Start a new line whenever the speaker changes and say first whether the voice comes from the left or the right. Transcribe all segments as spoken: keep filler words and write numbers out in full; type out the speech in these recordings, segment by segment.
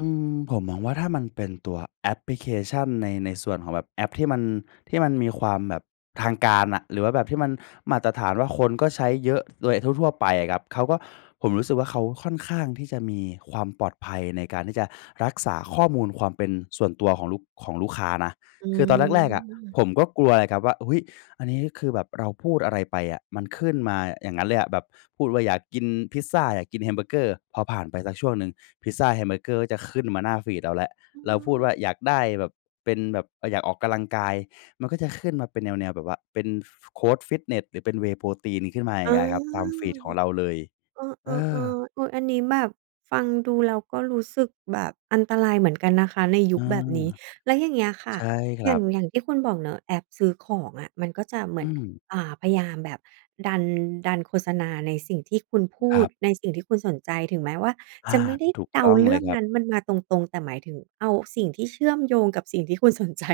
left: อืม ผมมองว่า ถ้ามันเป็นตัวแอปพลิเคชั่น ใน ในส่วนของแบบแอปที่มัน ที่มันมีความแบบทางการอะ หรือว่าแบบที่มันมาตรฐานว่า คนก็ใช้เยอะโดยทั่ว ๆ ไปอะครับ เขาก็ ผมรู้สึกว่า เขาค่อนข้างที่จะมีความปลอดภัย ในการที่จะรักษาข้อมูลความเป็นส่วนตัวของลูก ของลูกค้านะ
right: อื
left: คือ ตอนแรก ๆ อะ
right: ม
left: ผมก็กลัวอะครับว่า อุ๊ย อันนี้ คือ แบบเราพูดอะไรไปอะ มันขึ้นมาอย่างงั้นเลยอะ แบบพูดว่า อยากกินพิซซา อยากกินแฮมเบอร์เกอร์ พอผ่านไปสักช่วงหนึ่ง พิซซา แฮมเบอร์เกอร์จะขึ้นมาหน้าฟีดเราแล้ว
right: อื
left: เราพูดว
right: ม
left: ่า อยากได้แบบ เป็นแบบ เออ อยากออกกำลังกาย มันก็จะขึ้นมาเป็นแนว ๆ แบบว่าเป็น ฟ โคชฟิตเนส หรือเป็น Whey Protein ขึ้นมา อย่
right: อ
left: า
right: ๋อ
left: งเงี้ยครับ ตามฟีดของเราเลย
right: เอ
left: เอ
right: อ ๆ ๆ
left: อ
right: เออ อันนี้แบบฟังดู แล้วก็รู้สึกแบบอันตรายเหมือนกันนะคะในย
left: อื
right: ุคแบบ
left: อ
right: นี้ แล้วอย่างเงี้ยค่
left: ใ
right: ะ
left: ช่คร
right: อย
left: ั
right: ่า
left: บ
right: ง อย่างที่คุณบอกเนาะ แอปซื้อของอะ มันก็จะเหม
left: อ
right: ื
left: ื
right: อน
left: ม
right: อ่า พยายามแบบดัน ดันโฆษณาในสิ่งที่คุณพู
left: คร
right: ด
left: ับ
right: ในสิ่งที่คุณสนใจ ถึงแม้ว่า
left: อ
right: จ
left: า
right: ะไม่ได้
left: ถูก
right: เด
left: ต
right: า
left: ้อง
right: เร
left: เ
right: ื
left: ล
right: ่
left: ย
right: อง
left: ครั
right: น
left: บ
right: ั้น มันมาตรง ๆ แต่หมายถึงเอาสิ่งที่เชื่อมโยงกับสิ่งที่คุณ สนใจ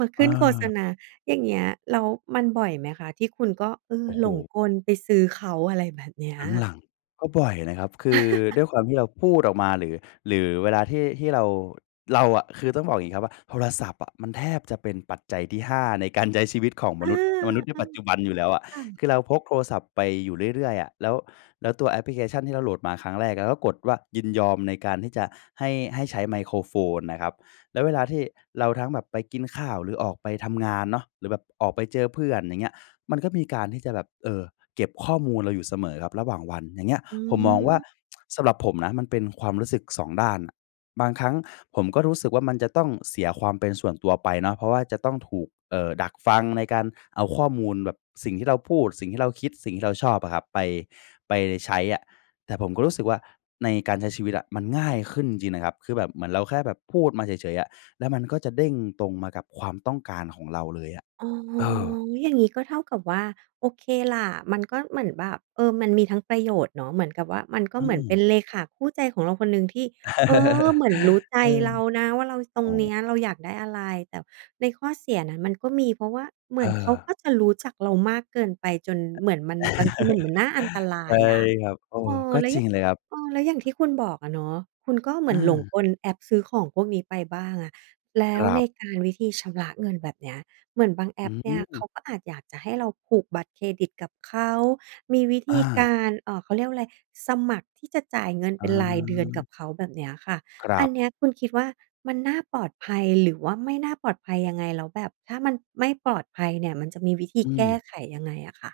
right: มาข
left: เ
right: ึ้นโฆษ
left: ออ
right: ณา อย่างเงี้ย แล้วมันบ่อยไหมคะ ที่คุณก็ เอ่
left: โ
right: อ
left: อ้โฮ
right: หลงกลไปซื้อเขา? อะไรแบบเนี้ย
left: หลัง ๆ ก็บ่อยนะครับ คือ ด้วยความที่เราพูดออกมา หรือ หรือเวลาที่ ที่เรา เราอะ คือต้องบอกอย่างงี้ครับว่า โทรศัพท์อะ มันแทบจะเป็นปัจจัยที่ ห้า ในการใช้ชีวิตของม
right: อา
left: นุษย์ มนุษย์ในปัจจ
right: ๆ
left: ุบันอยู่แล้วอะ
right: ค่ะ
left: คือ เราพกโทรศัพท์ไปอยู่เรื่อย ๆ อะ แล้ว แล้วตัวแอปพลิเคชัน ที่เราโหลดมาครั้งแรก แล้วก็กดว่ายินยอม ในการที่จะให้ ให้ใช้ไมโครโฟนนะครับ แล้วเวลาที่เราทั้งแบบไปกินข้าว หรือออกไปทำงานเนาะ หรือแบบออกไปเจอเพื่อน อย่างเงี้ย มันก็มีการที่จะแบบ เอ่อ เก็บข้อมูลเราอยู่เสมอครับ ระหว่างวัน อย่างเงี้ย
right: อื
left: ผมมองว่า
right: อ
left: สำหรับผมนะ มันเป็นความรู้สึก สอง ด้านอะ บางครั้งผมก็รู้สึกว่า มันจะต้องเสียความเป็นส่วนตัวไปเนาะ เพราะว่าจะต้องถูก เอ่อ ดักฟังในการเอาข้อมูลแบบ สิ่งที่เราพูด สิ่งที่เราคิด สิ่งที่เราชอบอะครับ ไป ไปใช้อะ แต่ผมก็รู้สึกว่า ในการใช้ชีวิตอะมันง่ายขึ้นจริง ๆ นะครับ คือแบบเหมือนเราแค่แบบพูดมาเฉย ๆ อะ แล้วมันก็จะเด้งตรงมากับความต้องการของเราเลยอะ
right: อ๋อ
left: เออ
right: อย่างนี้ ก็เท่ากับว่า โอเคล่ะ มันก็เหมือนแบบ เอ่อ มันมีทั้งประโยชน์เนาะ เหมือนกับว่า มันก็
left: อื
right: เหมือนเป็
left: ม
right: นเลขาคู่ใจของเราคนหนึ่ง ที่ เออ เหมือนรู้ใจ
left: เออ
right: เรานะว่า เราตร
left: อ๋
right: งนี
left: อ
right: ้ เราอยากได้อะไร แต่ในข้อเสียนั้น มันก็มี เพราะว่าเหม
left: เ
right: ือนเขา
left: ออ
right: ก็จะรู้จักเรามากเกินไป จนเหมือนมันบางทีมันน่าอันตร
left: ใ
right: า
left: ช
right: ย
left: ่
right: อะ
left: ครับ เอ
right: เอ
left: อ
right: อ
left: ก็
right: แล้ว
left: จ
right: อ
left: ร
right: ย
left: ิ
right: ่า
left: ง
right: ง
left: เลยครับ
right: เออ แล้วอย่างที่คุณบอกอะเนาะ คุณก็เหมื
left: อ
right: อนหลง
left: า
right: กล แอปซื้อของพวกนี้ไปบ้างอะ แล้
left: ค
right: ว
left: รั
right: ใน
left: บ
right: การวิธีชำระเงินแบบนี้ เหมือนบางแอ
left: อื
right: ปเนี่ย เข
left: ม
right: าก็อาจอยากจะให้เราผูกบัตรเครดิต กับเขามีวิธ
left: อ
right: ีก
left: า
right: าร เอ่อ เขาเรียกว่าอะไร สมัครที่จะจ่ายเงิน
left: อ
right: เป็นรายเดือนกั
left: า
right: บเขาแบบเนี้ยค่ะ
left: คร
right: อ
left: ั
right: ัน
left: บ
right: เนี้ยคุณคิดว่า มันน่าปลอดภัย หรือว่าไม่น่าปลอดภัยยังไง แล้วแบบถ้ามันไม่ปลอดภัยเนี่ย มันจะมีวิธี
left: อื
right: แก้
left: ม
right: ไขยังไงอะค่ะ?